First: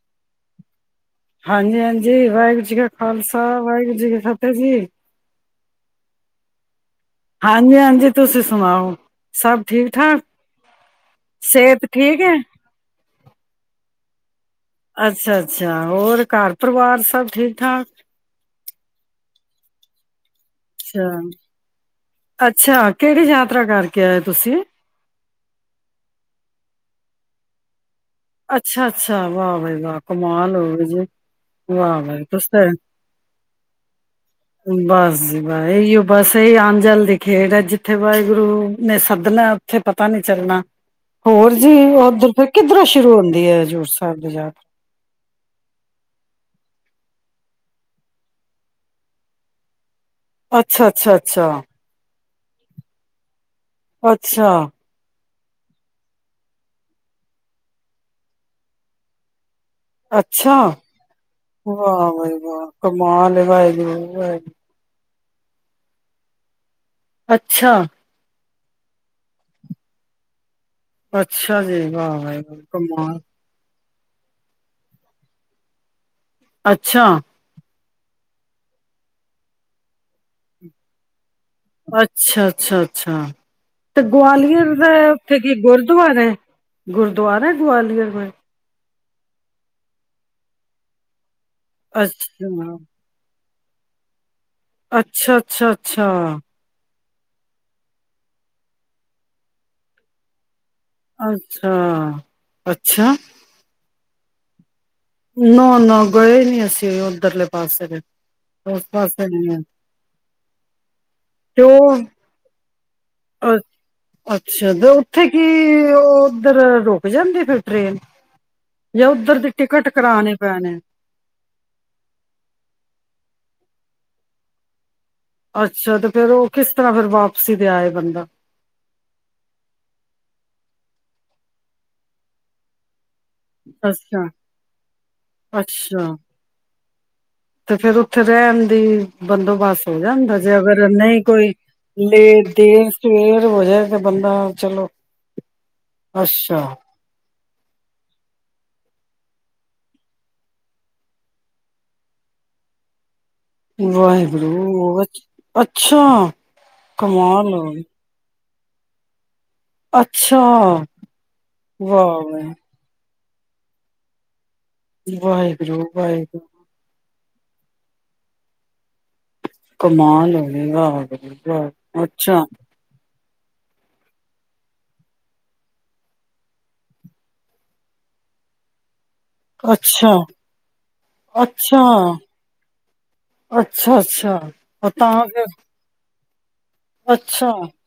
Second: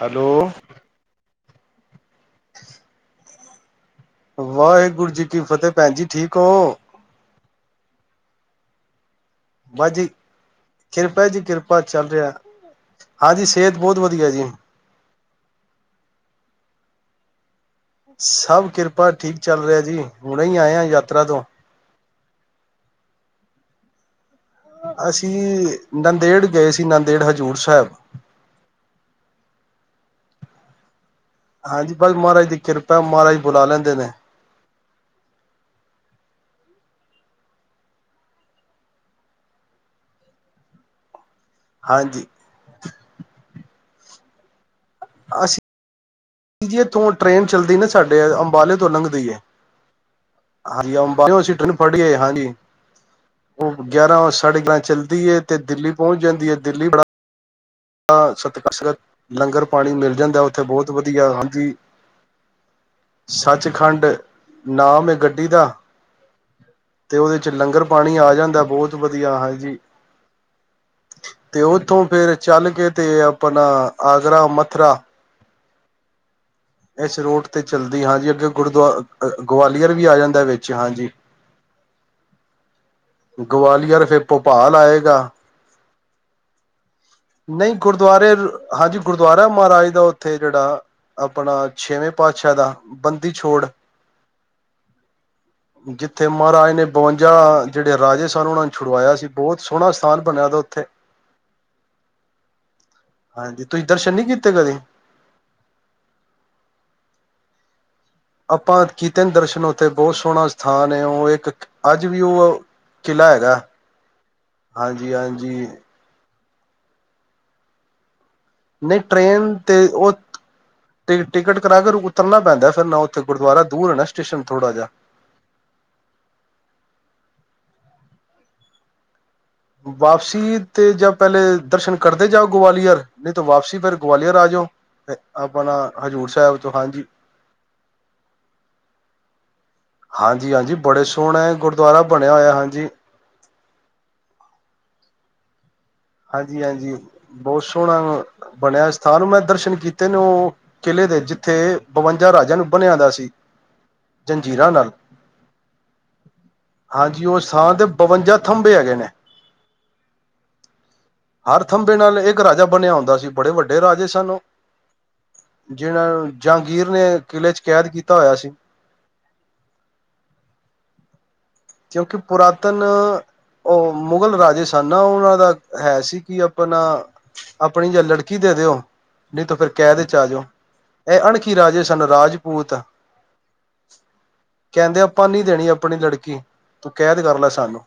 Hello ਹਾਂਜੀ ਹਾਂਜੀ ਵਾਹਿਗੁਰੂ ਜੀ ਕਾ ਖਾਲਸਾ ਵਾਹਿਗੁਰੂ ਜੀ ਕੀ ਫਤਿਹ ਜੀ ਵਾਹਿਗੁਰੂ ਜੀ ਕੀ ਫਤਿਹ ਭੈਣ ਜੀ ਠੀਕ ਹੋ ਹਾਂਜੀ ਹਾਂਜੀ ਤੁਸੀਂ ਸੁਣਾਓ ਸਭ ਠੀਕ ਬਾਜੀ ਠਾਕ ਕਿਰਪਾ ਜੀ ਕਿਰਪਾ ਸਿਹਤ ਚੱਲ ਠੀਕ ਰਿਹਾ ਹੈ ਹਾਂਜੀ ਸਿਹਤ ਬਹੁਤ ਵਧੀਆ ਵਧੀਆ ਜੀ ਅੱਛਾ ਅੱਛਾ ਹੋਰ ਘਰ ਪਰਿਵਾਰ ਸਭ ਠੀਕ ਠਾਕ ਸਭ ਕਿਰਪਾ ਠੀਕ ਚੱਲ ਰਿਹਾ ਜੀ ਹੁਣੇ ਹੀ ਆਏ ਹਾਂ ਯਾਤਰਾ ਤੋਂ ਅੱਛਾ ਅੱਛਾ ਕਿਹੜੀ ਯਾਤਰਾ ਕਰਕੇ ਕਿਆ ਤੁਸੀਂ ਅਸੀਂ ਨੰਦੇੜ ਗਏ ਸੀ ਨੰਦੇੜ ਹਜ਼ੂਰ ਸਾਹਿਬ ਅੱਛਾ ਅੱਛਾ ਵਾਹ ਵਾ ਵਾਹ ਕਮਾਲ ਹੋਵੇ ਜੇ ਹਾਂਜੀ ਆਾਹ ਬਸ ਬ ਤੁਸ ਮਹਾਰਾਜ ਦੀ ਤਾਂ ਕਿਰਪਾ ਮਹਾਰਾਜ ਬੁਲਾ ਲੈਂਦੇ ਨੇ ਬਸ ਜੀ ਬ ਇਹੀਓ ਬਸ ਸਹੀ ਆਮ ਜਲ ਦੀ ਖੇਡ ਹੈ ਜਿੱਥੇ ਵਾਹਿਗੁਰੂ ਨੇ ਸੱਦਣਾ ਉੱਥੇ ਪਤਾ ਨੀ ਚੱਲਣਾ। ਹੋਰ ਜੀ ਹਾਂਜੀ ਉਓਧਰ ਫਿਰ ਕਿੱਧਰ ਹਜ਼ੂਰ ਸਾਹਿਬ ਦੇ ਯ ਅਸੀਂ ਜੀ ਇਥੋਂ ਟ੍ਰਰੇਨ ਚੱਲਦੀ ਨਾ ਸਾਡੇ ਅੰਬਾਲੇ ਤੋਂ ਲੰਘਦੀ ਅੱਛਾ ਅੱਛਾ ਹਾਂਜੀ ਅੱਛਾ ਸੀਟ ਨੂੰ ਫੜੀਏ ਹਾਂਜੀ ਉਹ ਗਿਆਰਾਂ ਅੱਛਾ, ਸਾਡੇ ਗਿਆਰਾਂ ਚੱਲਦੀ ਤੇ ਦਿੱਲੀ ਪਹੁੰਚ ਜਾਂਦੀ ਹੈ ਦਿੱਲੀ ਬੜਾ ਸਤਕਸਰਤ ਲੰਗਰ ਪਾਣੀ ਮਿਲ ਜਾਂਦਾ ਅੱਛਾ ਉੱਥੇ ਬਹੁਤ ਵਧੀਆ ਹਾਂਜੀ ਵਾਹ ਵਾ ਵਾਹ ਕਮ ਲ ਵਾਹਿ ਜ ਵਾ ਕੱੀ ਦਾ ਤੇ ਉਹਦੇ ਚ ਅੱਛਾ, ਲੰਗਰ ਪਾਣੀ ਆ ਜਾਂਦਾ ਬਹੁਤ ਵਧੀਆ ਹੈ ਜੀ ਅੱਛਾ ਜੀ ਵਾਹ ਬਾਈ ਚੱਲ ਕੇ ਤੇ ਆਪਣਾ ਆਗਰਾ ਮਥੁਰਾ ਅੱਛਾ, ਇਸ ਰੋਡ ਤੇ ਚੱਲਦੀ ਹਾਂਜੀ ਅੱਗੇ ਗੁਰਦੁਆ ਗਵਾਲੀਅਰ ਵੀ ਆ ਜਾਂਦਾ ਵਿੱਚ ਹਾਂਜੀ ਅੱਛਾ ਅੱਛਾ ਅੱ ਅੱਛਾ ਤੇ ਗਵਾਲੀਅਰ ਫਿਰ ਗਵਾਲੀਅਰ ਭੋਪਾਲ ਦਾ ਆਏਗਾ ਉੱਥੇ ਕੀ ਗੁਰ ਤੋਂ ਬਾਅਦ ਹੈ ਨਹੀਂ ਗੁਰਦੁਆਰੇ ਹਾਂਜੀ ਗੁਰਦੁਆਰਾ ਮਹਾਰਾਜ ਦਾ ਉੱਥੇ ਜਿਹੜਾ ਆਪਣਾ ਛੇਵੇਂ ਪਾਤਸ਼ਾਹ ਅੱਛਾ, ਦਾ ਬੰਦੀ ਛੋੜ ਅੱਛਾ ਅੱਛਾ ਅੱਛਾ ਜਿੱਥੇ ਮਹਾਰਾਜ ਨੇ ਬਵੰਜਾ ਜਿਹੜੇ ਰਾਜੇ ਸਨ ਉਹਨਾਂ ਨੂੰ ਛੁਵਾਆ ਸੀ ਬਹੁਤ ਸੋਹਣਾ ਸਥਾਨ ਬਣਿਆ ਦਾ ਉੱਥੇ ਅਾਂਛਾ ਅੱ ਹ ਅੱਛਾ ਹਾਂਜੀ ਤੁਸੀਂ ਦਰਸ਼ਨ ਨਹੀਂੀ ਕੀਤੇ ਕਦੇ ਨਾ ਨਾ ਗਏ ਨਹੀਂੀ ਅਸੀਂ ਉੱਧਰਲੇ ਪਾਸੇ ਦੇ ਉਸ ਆਪਾਂ ਕੀਤੇ ਪਾਸੇ ਨੇ ਨੀ ਗਏ ਦਰਸ਼ਨ ਉੱਥੇ ਬਹੁਤ ਸੋਹਣਾ ਸਥਾਨ ਹੈ ਉਹ ਇੱਕ ਤੇ ਉਹ ਅੱਜ ਵੀ ਉਹ ਕਿ੍ਹਾ ਅ ਹੈਗਾ ਅੱਛਾ ਤੇ ਹਾਂਜੀ ਉੱਥੇ ਕੀ ਹਾਂਜੀ ਉਹ ਇੱਧਰ ਰੁਕ ਜਾਂਦੀ ਫਿਰ ਟ੍ਰਰੇਨ ਨਹੀਂ ਟ੍ਰੇਨ ਤੇ ਉਹ ਪੈਣੇ ਟ ਟਿਕਟ ਕਰਾ ਕੇ ਉਤਰਨਾ ਪੈਂਦਾ ਫਿਰ ਨਾ ਉੱਥੇ ਗੁਰਦੁਆਰਾ ਦੂਰ ਹੈ ਨਾ ਸਟੇਸ਼ਨ ਥੋੜਾ ਜਿਹਾ ਅੱਛਾ ਤੇ ਫੇਰ ਉਹ ਕਿਸ ਤਰ੍ਹਾਂ ਫਿਰ ਵਾਪਸੀ ਤੇ ਆਏ ਬੰਦਾ। ਵਾਪਸੀ ਤੇ ਜਾਂ ਪਹਿਲੇ ਦਰਸ਼ਨ ਕਰਦੇ ਜਾਓ ਗਵਾਲੀਅਰ ਨਹੀਂ ਤਾਂ ਵਾਪਸੀ ਫੇਰ ਅੱਛਾ ਗਵਾਲੀਅਰ ਆ ਜਾਓ ਆਪਣਾ ਅੱਛਾ ਹਜ਼ੂਰ ਸਾਹਿਬ ਤੋਂ ਹਾਂਜੀ ਤੇ ਫੇਰ ਉੱਥੇ ਰਹਿਣ ਦੀ ਬੰਦੋਬਸਤ ਹੋ ਜਾਂਦਾ ਹਾਂਜੀ ਜੇ ਹਾਂਜੀ ਅਗਰ ਬੜੇ ਨਹੀਂ ਕੋਈ ਸੋਹਣਾ ਗੁਰਦੁਆਰਾ ਬਣਿਆ ਲੇਟ ਹੋਇਆ ਹਾਂਜੀ ਦੇਰ ਸਵੇਰ ਹੋ ਜਾਏ ਤਾਂ ਬੰਦਾ ਚਲੋ। ਅੱਛਾ ਹਾਂਜੀ- ਹਾਂਜੀ ਬਹੁਤ ਸੋਹਣਾ ਬਣਿਆ ਸਥਾਨ ਮੈਂ ਦਰਸ਼ਨ ਕੀਤੇ ਨੇ ਉਹ ਕਿਲ੍ਹੇ ਦੇ ਜਿੱਥੇ ਬਵੰਜਾ ਰਾਜਿਆਂ ਨੂੰ ਬਣਿਆ ਦਾ ਸੀ। ਜੰਜੀਰਾਂ ਨਾਲ ਵਾਹਿਗੁਰੂ ਅੱਛਾ ਹਾਂਜੀ ਉਹ ਕਮਾਲ ਲਓ। ਸਥਾਨ ਤੇ ਬਵੰਜਾ ਥੰਬੇ ਹੈਗੇ ਨੇ। ਅੱ ਹਰ ਥੰਬੇ ਨਾਲ ਇੱਕ ਵਾਹ ਰਾਜਾ ਬਣਿਆ ਹੁੰਦਾ ਸੀ। ਬੜੇ ਵੱਡੇ ਰਾਜੇ ਸਨ ਉਹ ਵਾਹਿਗੁਰੂ ਜਿਹਨਾਂ ਵਾਹਿਗੁਰੂ ਜਹਾਂਗੀਰ ਨੇ ਕਿਲ੍ਹੇ 'ਚ ਕੈਦ ਕੀਤਾ ਹੋਇਆ ਸੀ। ਕਮਾਲ ਹੋਵੇਗਾ ਅ ਕਿਉਂਕਿ ਪੁਰਾਤਨ ਉਹ ਮੁਗਲ ਰਾਜੇ ਸਨ ਨਾ ਉਹਨਾਂ ਦਾ ਹੈ ਸੀ ਕਿ ਆਪਣਾ ਆਪਣੀ ਜਾਂ ਲੜਕੀ ਦੇ ਦਿਓ। ਨਹੀਂ ਤੂੰ ਫਿਰ ਕਹਿ ਦੇ ਅੱਛਾ 'ਚ ਆ ਜਾਓ ਇਹ ਅਣਖੀ ਅੱਛਾ ਰਾਜੇ ਸਨ ਰਾਜਪੂਤ ਅੱਛਾ ਅੱਛਾ ਉਹ ਕਹਿੰਦੇ ਤਾਂ ਆਪਾਂ ਫਿਰ ਨੀ ਦੇਣੀ ਆਪਣੀ ਲੜਕੀ ਕੈਦ ਕਰ ਲੈ ਅੱਛਾ, ਸਾਨੂੰ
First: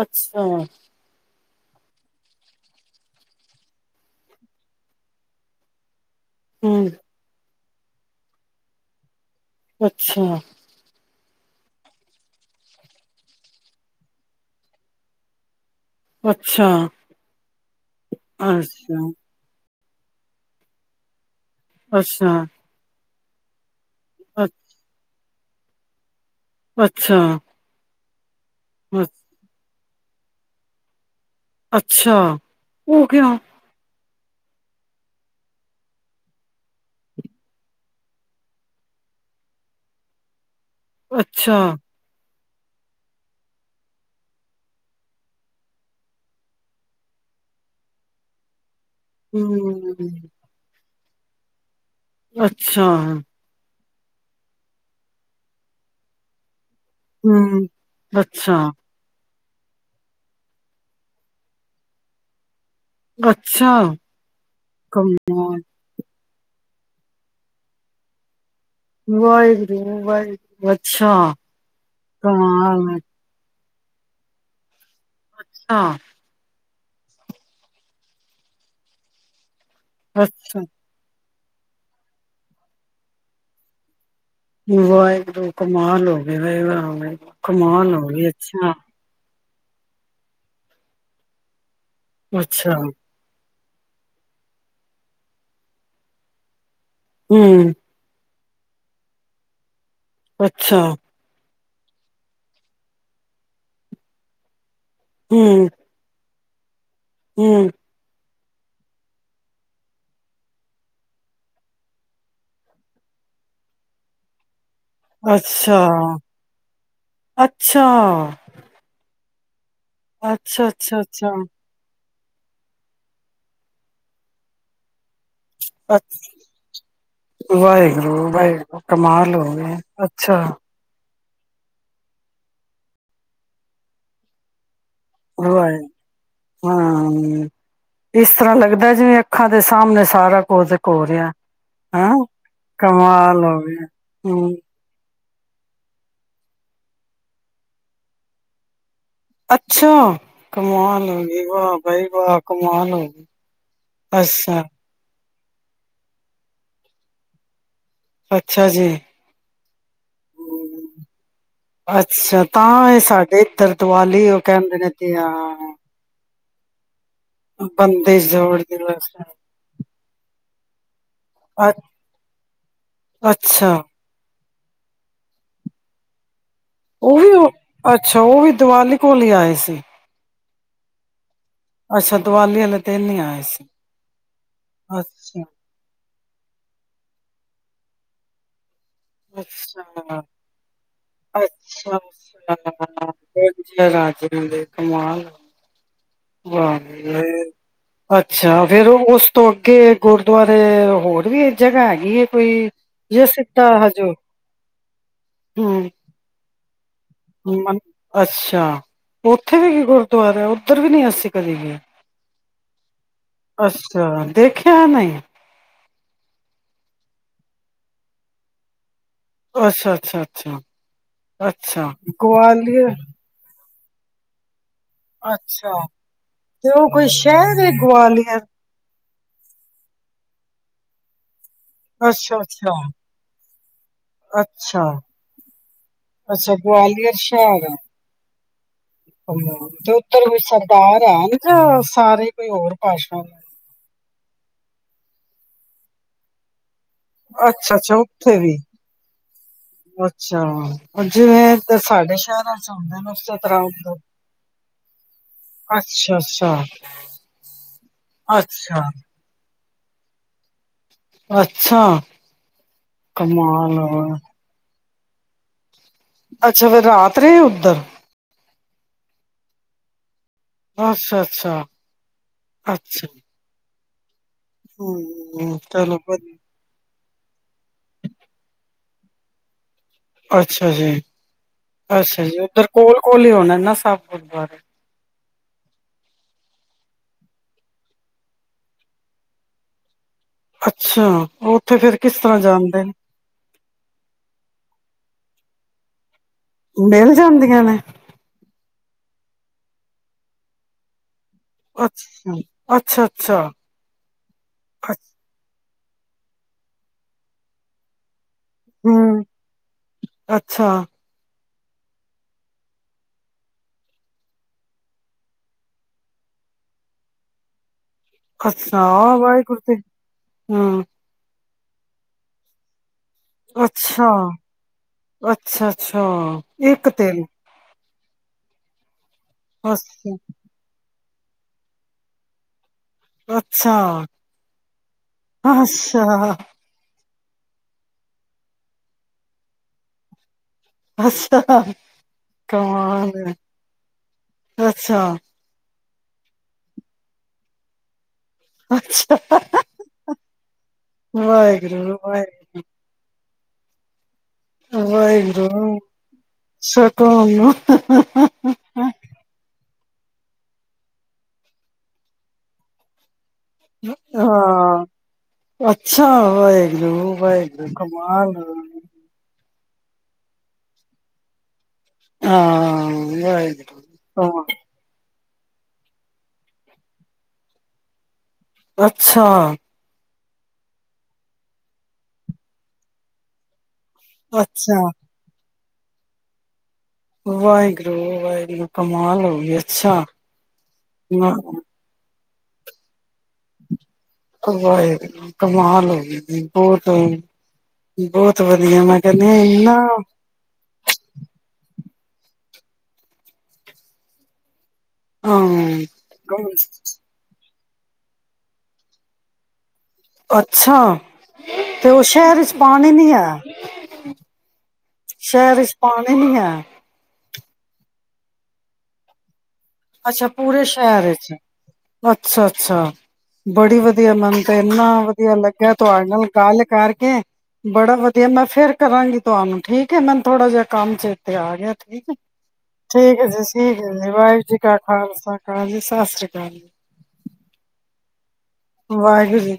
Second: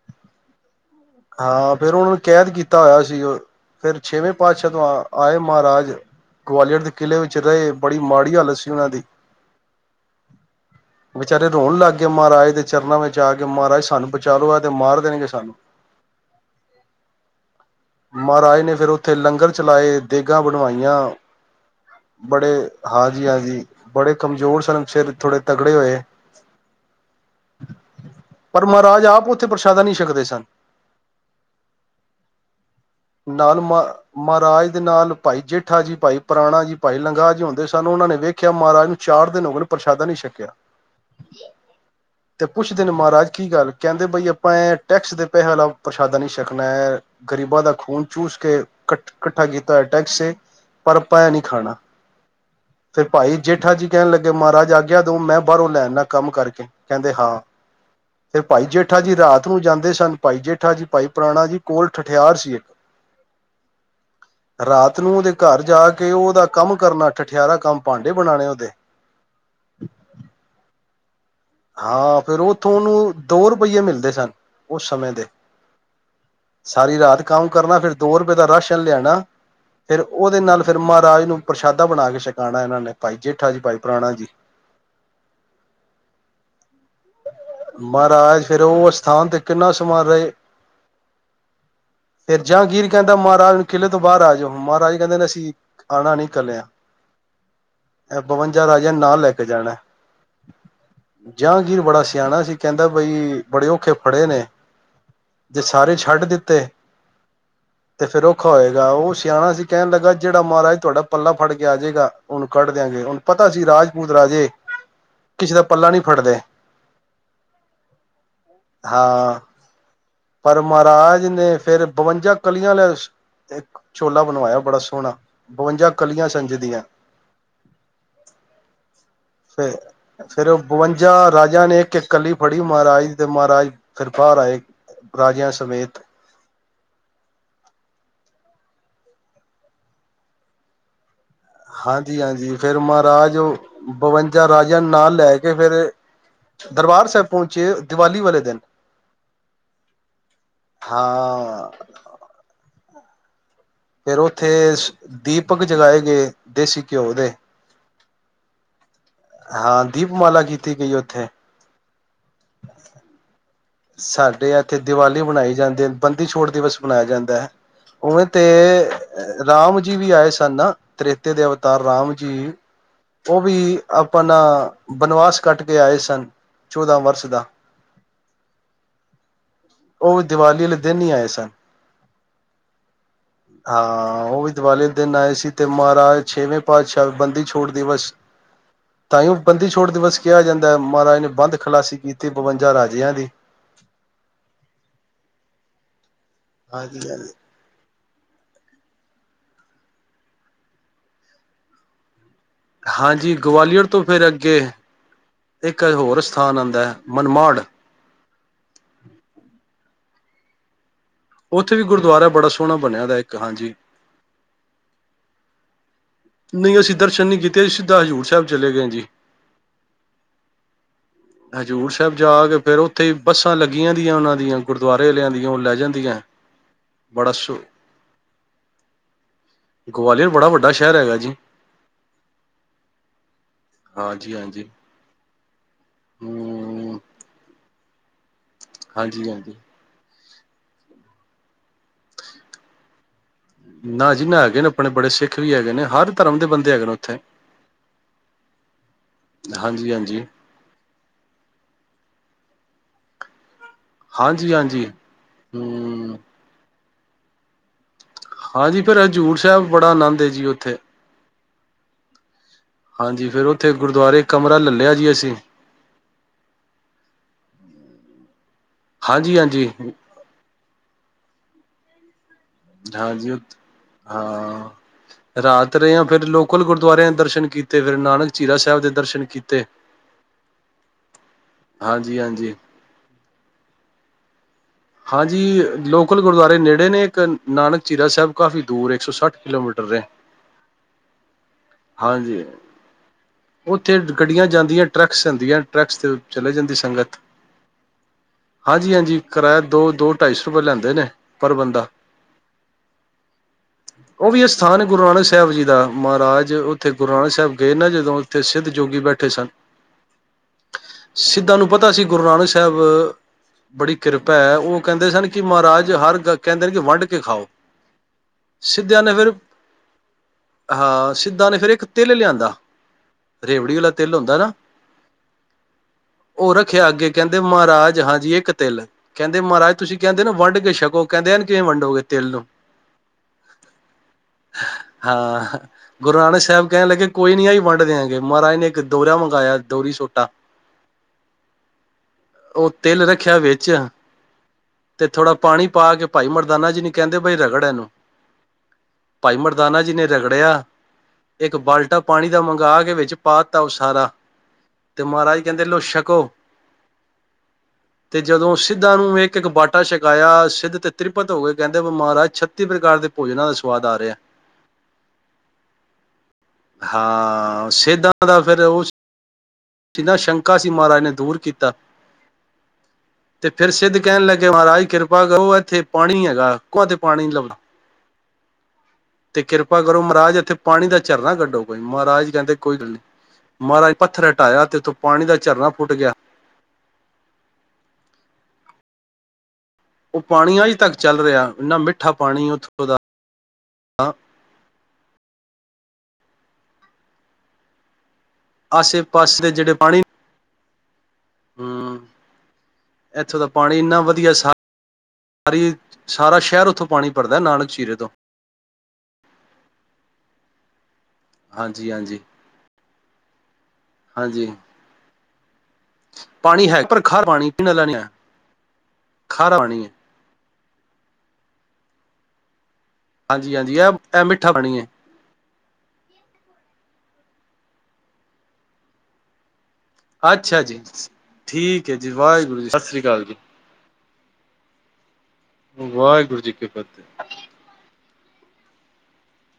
ਅੱਛਾ ਹਾਂ ਫੇਰ ਉਹਨਾਂ ਨੂੰ ਕੈਦ ਕੀਤਾ ਹੋਇਆ ਸੀ, ਉਹ ਫੇਰ ਛੇਵੇਂ ਪਾਤਸ਼ਾਹ ਤੋਂ ਆ ਆਏ ਮਹਾਰਾਜ। ਗਵਾਲੀਅਰ ਹੂੰ, ਦੇ ਕਿਲ੍ਹੇ ਵਿੱਚ ਰਹੇ। ਬੜੀ ਮਾੜੀ ਹਾਲਤ ਸੀ ਉਹਨਾਂ ਦੀ ਅੱਛਾ ਵਿਚਾਰੇ ਰੋਣ ਲੱਗ ਗਏ ਮਹਾਰਾਜ ਦੇ ਚਰਨਾਂ ਵਿੱਚ ਆ ਕੇ ਮਹਾਰਾਜ ਸਾਨੂੰ ਬਚਾਲੋ ਹੈ ਤੇ ਮਾਰ ਦੇਣਗੇ ਸਾਨੂੰ। ਅੱਛਾ, ਮਹਾਰਾਜ ਨੇ ਫੇਰ ਅੱਛਾ, ਉੱਥੇ ਲੰਗਰ 'ਚ ਚਲਾਏ ਦੇਗਾਾਂ ਬਣਵਾਈਆਂ। ਅੱਛਾ, ਬੜੇ ਹਾਂ। ਜੀ ਹਾਂਜੀ ਬੜੇ ਅ ਕਮਜ਼ੋਰ ਸਨ ਫਿਰ ਥੋੜੇ ਤਗੜੇ ਹੋਏ। ਅੱਛਾ ਪਰ ਅ ਮਹਾਰਾਜ ਆਪ ਉੱਥੇ ਪ੍ਰ ਜਾਦਾ ਨਹੀਂ ਛਕਦੇ ਸਨ ਅੱਛਾ ਉਹ ਕਿ ਨਾਲ ਮ ਮਹਾਰਾਜ ਦੇ ਨਾਲ ਭਾਈ ਜੇਠਾ ਜੀ ਭਾਈ ਪੁਰਾਣਾ ਜੀ ਭਾਈ ਲੰਗਾ ਜੀ ਹਉਂਦੇ ਸਨ ਉਹਨਾਂ ਨੇ ਵੇਖਿਆ ਮਹਾਰਾਜ ਨੂੰ ਚਾਰ ਦਿਨ ਹੋ ਗ ਪ੍ਰਸ਼ਾਦਾ ਨਹੀਂ ਛਕਿਆ ਅੱਛਾ- ਤੇ ਪੁੱਛਦੇ ਨੇ ਮਹਾਰਾਜ ਕੀ ਗੱਲ ਕਹਿੰਦੇ ਬਈ ਆਪਾਂ ਇਹ ਟੈਕਸ ਦੇ ਪੈਸੇਾ ਪਛਾਦਾ ਨੀ ਸਕਣਾ ਹੈ ਗ਼ਰੀਬਾਂ ਦਾ ਖੂਨ ਚੂਸ ਕੇ- ਕੱਠ‌ ਕੱਠਾ ਕੀਤਾ ਹੋਇਆ ਹੂੰ, ਟੈਕੇ- ਪਰ ਅਪਾ ਐ ਨਹੀਂ ਖਾਣਾ- ਫਿਰ ਭਾਈ ਜੇਠਾ ਜੀ ਅੱਛਾ- ਕਹਿਣ ਲੱਗੇ ਮਹਾਰਾਜ ਆਗਿਆ ਦੋ ਮੈਂ ਬਾਹਰੋਂ ਲੈ ਆਦਾ ਕੰਮ ਕਰਕੇ- ਕਹਿੰਦੇ ਹਾਂ ਹੂੰ, ਫਿਰ ਅੱਛਾ, ਭਾਈ ਜੇਠਾ ਜੀ ਰਾਤ- ਨੂੰ ਜਾਂਦੇ ਸਨ ਭਾਈ ਜੇਠਾ ਜੀ ਭਾਈ ਪੁਰਾਣਾ ਜੀ ਕੋਲ ਠਠਿਆਰ ਸੀ ਏ- ਅੱਛਾ, ਰਾਤ ਕਮ ਨੂੰ ਉਦੇ ਘਰ ਜਾ ਕੇ ਉਹਦਾ- ਕੰਮ ਕਰਨਾ ਠਠਿਆਰਾਂ ਕੰਮ ਭਾਂਡੇ ਬਣਾਉਣੇ ਉਹਦੇ- ਵਾਹਿਗੁਰੂ ਵਾਹਿਗੁਰੂ ਅੱਛਾ- ਹਾਂ ਫੇਰ ਉੱਥੋਂ ਕਮਾਲ ਉਹਨੂੰ ਦੋ- ਰੁਪੀਏ ਮਿਲਦੇ ਸਨ- ਉਸ ਸਮੇਂ ਦੇ ਅੱਛਾ- ਸਾਰੀ ਰਾਤ ਕੰਮ ਕਰਨਾ ਫਿਰ ਦੋ ਰੁਪਏ ਦਾ ਰਾਸ਼ਨ ਲਿਆਣਾ- ਫੇਰ ਉਹਦੇ ਅੱਛਾ, ਨਾਲ ਫੇਰ ਮਹਾਰਾਜ ਨੂੰ- ਪ੍ਰਸ਼ਾਦਾ ਬਣਾ ਕੇ ਛਕਾਉਣਾ ਇਹਨਾਂ ਨੇ ਭਾਈ ਜੇਠਾ ਜੀ ਭਾਈ ਪੁਰਾਣਾ ਜੀ- ਵਾਹਿਗੁਰੂ ਕਮਾਲ ਐ [unintelligible] ਮਹਾਰਾਜ ਫਿਰ ਉਹ ਅਸਥਾਨ ਤੇ ਕਿੰਨਾ ਸਮਾਂ ਰਹੇ- ਫਿਰ ਅੱਛਾ, ਜਾਗੀਰ ਕਹਿੰਦਾ ਮਹਾਰਾਜ - ਕਿਲ੍ਹੇ ਤੋਂ ਬਾਹਰ ਆ ਜਾਓ ਮਹਾਰਾਜ ਕਹਿੰਦੇ ਨੇ ਅਸੀਂ ਆਉਣਾ ਨੀ ਕੱਲਿਆ- ਹਮ- ਬਵੰਜਾ ਰਾਜਿਆਂ ਨੂੰ ਨਾਲ ਲੈ ਕੇ ਜਾਣਾ- ਅੱਛਾ- ਜਹਾਂਗੀਰ ਬੜਾ ਸਿਆ- ਕਹਿੰਦੇ ਬੜੇ ਔਖੇ ਫੜ੍ਹੇ ਨੇ ਜੇ ਸਾਰੇ ਛੱਡ ਦਿ- ਤੇ- ਹਮ- ਫੇਰ ਔਖਾ ਹੋਏਗਾ ਉਹ ਸਿਆਣਾ ਸੀ ਕਹਿਣ ਲੱਗਾ ਜਿਹੜਾ ਮਹਾਰਾਜ ਤੁਹਾਡਾ ਪੱਲਾ ਫੜ ਕੇ ਆ ਜਾਏਗਾ ਉਹਨੂੰ ਕੱਢ ਦਿਆਂਗੇ ਉਹਨੂੰ ਪਤਾ ਸੀ ਰਾਜਪੂਤ ਰਾਜੇ- ਕਿਸੇ ਦਾ ਪੱਲਾ ਨਹੀਂ ਅੱਛਾ- ਫੜਦੇ ਅੱ ਅੱਛਾ- ਹਾਂ ਪਰ ਅੱਛਾ, ਅੱਛਾ, ਮਹਾਰਾਜ ਅੱਛਾ। ਨੇ ਫੇਰ- ਬਵੰਜਾ ਕਲੀਆਂ ਆਲ਼ਾ ਇੱਕ ਛੋਲਾ ਬਣਵਾਇਆ ਬੜਾ ਸੋਹਣਾ- ਬਵੰਜਾ ਕਲੀਆਂ ਸੰਜ ਦੀਆਂ ਵਾਹਿਗੁਰੂ ਵਾਹਿਗੁਰੂ ਕਮਾਲ ਹੋਵੇ ਅੱਾ ਸਿਰਫ ਬ ਵਧ ਰਾਜ ਰਾਜਾ ਨੇ ਇੱਕ ਇਕੱਲੀ ਫੜੀ ਮਹਾਰਾਜ ਤੇ ਮਹਾਰਾਜ ਫਿਰ ਬਾਹਰ ਆਏ ਰਾਜਿਆਂ ਉਹ ਹੈ ਸਮੇਤ ਹਾਂ ਇਸ ਤਰ੍ਹਾਂ ਲੱਗਦਾ ਦਾ ਜਿਵੇਂ ਅੱਖਾਂ ਦੇ ਸਾਹਮਣੇ ਸਾਰਾ ਕੋ ਤੇ ਘ ਰਿਹਾ ਹੈਂ, ਹਾਂਜੀ ਹਾਂਜੀ ਫੇਰ ਮਹਾਰਾਜ ਕਮਾਲ ਹੋ ਗਈ। ਬਵੰਜਾ ਹੂੰ, ਰਾਜਿਆਂ ਨਾਲ ਲੈ ਕੇ ਫੇਿਰ ਦਰਬਾਰ ਸਾਹਿਬ ਪਹੁੰਚੇ ਦੀਵਾਲੀ ਵਾਲੇ ਦਿਨ ਅੱਛਾ ਕਮਾਲ ਹੋ ਗਈ ਹਾਂ ਵਾਹ ਬਾਈ ਵਾਹ ਕਮਾਲ ਹੋ ਗਈ ਫੇਿਰ ਉੱਥੇ ਅੱਛਾ, ਦੀਪਕ ਜਗਾਏ ਗਏ ਦੇਸੀ ਘਿਓ ਦੇ ਅੱਛਾ ਜੀ ਹਾਂ ਦੀਪਮਾਲਾ ਕੀਤੀ ਗਈ ਉੱਥੇ ਅੱਛਾ ਤਾਂ ਇਹ ਸਾਡੇ ਇੱਧਰ ਦੀਵਾਲੀ ਉਹ ਸਾਡੇ ਕਹਿੰਦੇ ਇੱਥੇ ਨੇ ਤੇ ਦੀਵਾਲੀ ਮਨਾਈ ਹਾਂ। ਜਾਂਦੀ ਬੰਦੀ ਛੋੜ ਦਿਵਸ ਮਨਾਇਆ ਜਾਂਦਾ ਹੈ ਉਵੇਂ ਬੰਦਿਸ਼ ਤੇ ਜੋੜ ਦਿਵਸ ਰਾਮ ਜੀ ਵੀ ਆਏ ਸਨ ਨਾ ਤ੍ਰੇਤੇ ਦੇ ਅਵਤਾਰ ਰਾਮ ਜੀ ਉਹ ਵੀ ਅੱਛਾ। ਆਪਣਾ ਬਨਵਾਸ ਕੱਟ ਕੇ ਆਏ ਸਨ ਚੌਦਾਂ ਉਹ ਵਰਸ ਵੀ ਦਾ ਅੱਛਾ ਉਹ ਵੀ ਵਾਲੀ ਕੋਲ ਹੀ ਆਏ ਸੀ ਉਹ ਵੀ ਦੀਵਾਲੀ ਵਾਲੇ ਦਿਨ ਹੀ ਆਏ ਸਨ ਅੱਛਾ ਦੀਵਾਲੀ ਵਾਲੇ ਦਿਨ ਨੀ ਆਏ ਸੀ ਹਾਂ ਉਹ ਵੀ ਦੀਵਾਲੀ ਦਿਨ ਆਏ ਅੱਛਾ ਸੀ ਤੇ ਮਹਾਰਾਜ ਛੇਵੇਂ ਪਾਦ ਸ਼ ਬੰਦੀ ਛੋੜ ਦਿਵਸ ਤਾਂ ਬੰਦੀ ਛੋੜ ਦਿਵਸ ਅੱਛਾ ਕਿਹਾ ਜਾਂਦਾ ਹੈ ਮਹਾਰਾਜ ਨੇ ਬੰਦ ਖੁਲਾਸੀ ਕੀਤੀ ਬਵੰਜਾ ਰਾਜਿਆਂ ਦੀ ਰਾਜੇ ਦੇ ਕਮਾਲ ਵਾਹ ਹਾਂ ਕੀ ਗੱਲ ਹੈ ਵਾਹ [unintelligible] ਅੱਛਾ ਫੇਰ ਉਸ ਤੋਂ ਅੱਗੇ ਗੁਰਦੁਆਰੇ ਹੋਰ ਵੀ ਜਗ੍ਹਾ ਹੈਗੀ ਹੈ ਕੋਈ ਜੇ ਹਾਂਜੀ ਸਿੱਧਾ ਗਵਾਲੀਅਰ ਤੋਂ ਹਜੂਰ ਫਿਰ ਅੱਗੇ ਇੱਕ ਹੋਰ ਸਥਾਨ ਆਉਂਦਾ ਹੈ ਮਨਮਾੜ। ਅੱਛਾ ਉੱਥੇ ਵੀ ਕੀ ਰਿਹਾ ਉੱਧਰ ਵੀ ਨਹੀਂੀ ਅਸੀ ਕਦੇ ਉੱਥੇ ਗਏ ਵੀ ਗੁਰਦੁਆਰਾ ਬੜਾ ਸੋਹਣਾ ਬਣਿਆ ਦਾ ਇੱਕ ਹਾਂਜੀ। ਅੱਛਾ ਦੇਖਿਆ ਨਹੀਂ ਨਹੀਂ ਅਸੀਂ ਦਰਸ਼ਨ ਨੀ ਕੀਤੇ ਸਿੱਧਾ ਹਜ਼ੂਰ ਸਾਹਿਬ ਚਲੇ ਗਏ ਜੀ। ਅੱਛਾ -ਅੱਛਾ -ਅੱਛਾ -ਅੱਛਾ ਗਵਾਲੀਅਰ ਗੀਆਂ ਦੀਆਂ ਉਹਨਾਂ ਦੀਆਂ ਗੁਰਦੁਆਰੇ ਵਾਲਿਆਂ ਦੀਆਂ ਉਹ ਅੱਛਾ, ਲੈ ਜਾਂਦੀਆਂ। ਤੇ ਉਹ ਕੋਈ ਬੜਾ ਸੋ ਸ਼ਹਿਰ ਗਵਾਲੀਅਰ ਗਵਾਲੀਅਰ ਬੜਾ ਵੱਡਾ ਸ਼ਹਿਰ ਹੈਗਾ ਜੀ। ਅੱਛਾ -ਅੱਛਾ, ਹਾਂਜੀ ਹਾਂਜੀ ਅੱਛਾ, ਅੱਛਾ ਹੂੰ। ਗਵਾਲੀਅਰ ਸ਼ਹਿਰ ਏ। ਹਾਂਜੀ ਹਾਂਜੀ। [unintelligible] ਉਧਰ ਕੋਈ ਸਰਦਾਰ ਹੇਨ ਕਿ ਸਾਰੇ ਕੋਈ ਹੋਰ ਭਾਸ਼ਾ ਨਾ ਜੀ ਨਾ ਹੈਗੇ ਨੇ, ਆਪਣੇ ਬੜੇ ਸਿੱਖ ਵੀ ਹੈਗੇ ਨੇ ਹਰ ਧਰਮ ਦੇ ਬੰਦੇ ਹੈਗੇ ਨੇ ਉੱਥੇ। ਅੱਛਾ -ਅੱਛਾ ਉੱਥੇ ਵੀ ਹਾਂਜੀ ਹਾਂਜੀ ਅੱਛਾ ਜਿਵੇਂ ਸਾਡੇ ਸ਼ਹਿਰਾਂ [unintelligible] [unintelligible] ਹਾਂਜੀ ਹਾਂਜੀ ਅੱਛਾ ਹਮ ਅੱਛਾ ਹਾਂਜੀ ਫਿਰ ਹਜ਼ੂੂਰ ਸਾਹਿਬ। ਬੜਾ ਆਨੰਦ ਏ ਜੀ ਉੱਥੇ ਅੱਛਾ ਹਾਂਜੀ, ਫੇਿਰ ਉੱਥੇ ਕਮਾਲ ਹੋ। ਗੁਰਦੁਆਰੇ ਕਮਰਾ ਲੈ ਲਿਆ ਜੀ ਅਸੀ ਅੱਛਾ, ਫੇਰ ਰਾਤ ਰਹੇ ਉੱਧਰ ਹਾਂਜੀ- ਹਾਂਜੀ ਅੱਛਾ -ਅੱਛਾ ਹਾਜੀ ਉਥੇ ਹਾਂ ਹੂੰ, ਰਾਤ ਰਹੇ, ਚਲੋ ਹ ਫਿਰ ਵਧੀਆ, ਲੋਕਲ ਗੁਰਦੁਆਰਿਆਂ ਦਰਸ਼ਨ ਕੀਤੇ, ਫਿਰ ਨਾਨਕ ਚੀਰਾ ਸਾਹਿਬ ਦੇ ਦਰਸ਼ਨ ਕੀਤੇ। ਅੱਛਾ ਜੀ ਹਾਂਜੀ ਅੱਛਾ ਜੀ ਹਾਂਜੀ ਉੱਧਰ ਕੋਲ ਕੋਲ ਹੀ ਹੋਣਾ ਨਾ ਸਭ ਬਾਰ [unintelligible] ਹਾਂਜੀ ਲੋਕਲ ਗੁਰਦੁਆਰੇ ਨੇੜੇ ਨੇ, ਇੱਕ ਨਾਨਕ ਚੀਰਾ ਸਾਹਿਬ ਕਾਫ਼ੀ ਦੂਰ ਇੱਕ ਸੌ ਸੱਠ ਕਿਲੋਮੀਟਰ ਨੇ ਅੱਛਾ ਉਹ ਉੱਥੇ ਫੇਰ ਕਿਸ ਤਰ੍ਹਾਂ ਹਾਂਜੀ ਜਾਂਣਦੇ ਨੇ ਉੱਥੇ ਗੱਡੀਆਂ [unintelligible] ਚਲੇ ਜਾਂਦੀਂ, ਮਿਲ ਸੰਗਤ ਜਾਂਦੀਆਂ ਨੇ? ਹਾਂਜੀ- ਹਾਂਜੀ ਕਰਾਇਆ ਦੋ ਦੋ ਢਾਈ ਸੌ ਰੁਪਏ ਲੈਂਦੇ ਨੇ। ਪਰ ਬੰਦਾ, ਅੱਛਾ, ਅੱਛਾ-ਅੱਛਾ ਉਹ ਵੀ ਅਸਥਾਨ ਅ ਗੁਰੂ ਨਾਨਕ ਸਾਹਿਬ ਜੀ ਦਾ। ਮਹਾਰਾਜ, ਉੱਥੇ ਗੁਰੂ ਨਾਨਕ ਸਾਹਿਬ ਗਏ ਨਾ ਜਦੋਂ ਸਿੱਧ ਜੋਗੀ ਹੂੰ ਬੈਠੇ ਸਨ, ਅੱਛਾ। ਸਿੱਧਾ ਨੂੰ ਪਤਾ ਸੀ, ਗੁਰੂ ਨਾਨਕ ਸਾਹਿਬ ਬੜੀ ਕਿਰਪਾ ਭੈ ਉਹ ਕਹਿੰਦੇ ਸਨ ਕਿ ਮਹਾਰਾਜ ਹਰ ਕਹਿੰਦੇ ਨੇ ਕਿ ਵੰਡ ਕੇ ਖਾਓ। ਅੱਛਾ ਸਿੱਧਿਆਂ ਨੇ ਫਿਰ ਵਾਹਿਗੁਰ ਤੇ ਹੂੰ, ਦਾ ਨੇ ਫੇਰ ਇੱਕ ਤਿਲ ਲਿਆਂਦਾ। ਰੇਵੜੀ ਵਾਲਾ ਤਿਲ ਹੁੰਦਾ ਨਾ ਉਹ ਅੱਛਾ-ਅੱਛਾ-ਅੱਛਾ-ਇੱਕ ਰੱਖਿਆ ਅੱਗੇ ਦਿਨ, ਕਹਿੰਦੇ ਮਹਾਰਾਜ ਹਾਂਜੀ ਇੱਕ ਤਿਲ ਕਹਿੰਦੇ ਮਹਾਰਾਜ ਤੁਸੀਂ ਕਹਿੰਦੇ ਨਾ ਵੰਡ ਕੇ ਛਕੋ। ਕਹਿੰਦੇ ਹਨ ਕਿਵੇਂ ਵੰਡੋਗੇ ਤਿਲ ਨੂੰ ਅੱਛਾ। ਹਾਂ ਗੁਰੂ ਅੱਛਾ, ਨਾਨਕ ਸਾਹਿਬ ਕਹਿਣ ਲੱਗੇ। ਕੋਈ ਨੀ ਆਈ ਵੰਡ ਦਿਆਂਗੇ ਮਹਾਰਾਜ ਨੇ ਇੱਕ ਦੋਹਰਾ ਮੰਗਇਆ ਦੋਹਰੀ ਸੋਟਾ। ਅੱਛਾ ਉਹ ਤਿਲ ਕਮਾਲ ਏ। ਰੱਖਿਆ ਵਿੱਚ ਅੱਛਾ, ਤੇ ਥੋੜਾ ਪਾਣੀ ਪਾ ਕੇ ਭਾਈ ਮਰਦਾਨਾ ਜੀ ਨੀ ਕਹਿੰਦੇ ਬਾਈ ਰਗੜ ਇਹਨੂੰ। ਅੱਛਾ ਭਾਈ ਮਰਦਾਨਾ ਜੀ ਨੇ ਰਗੜਿਆ ਇੱਕ ਵਾਹਿਗੁਰੂ, ਬਾਲਟਾ ਪਾਣੀ ਦਾ ਵਾਹਿਗੁਰੂ, ਮੰਗਵਾ ਕੇ ਵਿੱਚ ਪਾਤਾ ਔ ਸਾਰਾ। ਤੇ ਮਹਾਰਾਜ ਕਹਿੰਦੇ ਵਾਹਿਗੁਰੂ ਲੋ ਛਕੋ ਸਤਨਾ ਦਾਂ ਨੂੰ ਇੱਕ-ਇੱਕ ਬਾ ਛਕਾਇਆ ਸਿੱਧ ਤੇ ਤ੍ਰਿਪਤ ਹੋ ਗਏ ਕਹਿੰਦੇ ਮਹਾਰਾਜ ਛੱਤੀ ਪ੍ਰਕਾਰ ਦੇ ਭੋਜਨਾਂ ਦਾ ਸਵਾਦ ਆ ਰਿਹਾ ਹਾਂ, ਅੱਛਾ ਵਾਹਿਗੁਰੂ, ਹਾਂ ਵਾਹਿਗੁਰੂ ਕਮਾਲ ਈ ਐ। ਜਿੰਦਾ ਸ਼ੰਕਾ ਸੀ ਮਹਾਰਾਜ ਨੇ ਦੂਰ ਕੀਤਾ। ਹਾਂ। ਤੇ ਫਿਰ ਵਾਹਿਗੁਰੂ ਸਿੱਧ ਕਹਿਣ ਲੱਗੇ ਕਮਾਲ ਮਹਾਰਾਜ ਕਿਰ ਪਾ ਕਰੋ, ਇਥੇ ਪਾਣੀ ਹੈਗਾ ਕੁਹਾ ਤੇ ਪਾਣੀ ਨੀ ਲੱਭਣਾ। ਤੇ ਅੱਛਾ ਕਿਰਪਾ ਕਰੋ ਮਹਾਰਾਜ ਇਥੇ ਪਾਣੀ ਦਾ ਝਰਨਾ ਕੱਢੋ ਕੋਈ ਮਹਾਰਾਜ ਕਹਿੰਦੇ ਕੋਈ ਗੱਲ ਨੀ, ਮਹਾਰਾਜ ਪੱਥਰ ਹਟਾਇਆ ਤੇ ਅੱਛਾ ਉੱਥੋਂ ਪਾਣੀ ਦਾ ਝਰਨਾ ਟੁੱਟ ਗਿਆ। ਵਾਹਿਗੁਰੂ, ਵਾਹਿਗੁਰੂ ਕਮਾਲ ਹੋ ਗਈ ਏ। ਉਹ ਪਾਣੀ ਅੱਜ ਤੱਕ ਚੱਲ ਰਿਹਾ ਇੰਨਾ ਮਿੱਠਾ ਪਾਣੀ ਉੱਥ ਦਾ ਹ ਵਾਹਿਗੁਰੂ ਕਮਾਲ ਹੋ ਗਈ, ਕਮਾਲ ਹੋ ਗਈ ਬਹੁਤ ਵੀ, ਬਹੁਤ ਵਧੀਆ ਮੈਂ ਆਸੇ ਕਹਿੰਦੀ ਆ ਪਾਸੇ ਦੇ ਜਿਹੜੇ ਇਨਾ ਹੂੰ, ਇੱਥੋਂ ਤਾਂ ਪਾਣੀ ਇੰਨਾ ਵਧੀਆ ਸ ਸਾਰੀ ਸਾਰਾ ਹਾਂ ਸ਼ਹਿਰ ਉੱਥੋਂ ਪਾਣੀ ਭਰਦਾ ਨਾਨ ਚੀਰੇ ਤੋਂ। ਅੱਛਾ ਤੇ ਹਾਂਜੀ ਉਹ ਹਾਂਜੀ ਸ਼ਹਿਰ ਚ ਪਾਣੀ ਨੀ ਹੈ। ਹਾਂਜੀ ਸ਼ਹਿਰ ਇਚ ਪਾਣੀ ਹੈ ਪਰ ਖਰ ਪਾਣੀ ਪੀਣ ਆਲਾ ਨਹੀਂ ਹੈ। ਠਾਰਵਾਣੀ ਹੈ ਅੱਛਾ ਪੂਰੇ ਸ਼ਹਿਰ ਚ ਅੱਛਾ ਅੱਛਾ ਹਾਂਜੀ ਹਾਂਜੀ ਬੜੀ ਇਹ ਵਧੀਆ ਇਹ ਮੰਨ ਮਿੱਠਾ ਤਾਂ ਪਾਣੀ ਹੈ ਇੰਨਾ ਵਧੀਆ ਲੱਗ ਤੁਹਾਡੇ ਨਾਲ ਗੱਲ ਕਰਕੇ ਬੜਾ ਵਧੀਆ ਮੈਂ ਫੇਰ ਕਰਾਂਗੀ ਤੁਹਾਨੂੰ ਠੀਕ ਮੈਨੂੰ ਥੋੜਾ ਅੱਛਾ ਜਿਹਾ ਜੀ ਕੰਮ ਚੇਤੇ ਆ ਗਿਆ ਹੈ ਠੀਕ ਜੀ ਵਾਹਿਗੁਰੂ ਜੀ ਸਤਿ ਸ੍ਰੀ ਠੀਕ ਅਕਾਲ ਹੈ ਜੀ ਠੀਕ ਜ ਇਹ [unintelligible] ਕਾ ਖਾਲਸਾ ਵਾਹਿਗੁਰੂ ਜੀ ਕੀ ਫਤਿਹ ਵਾਹਿਗੁਰੂ ਜੀ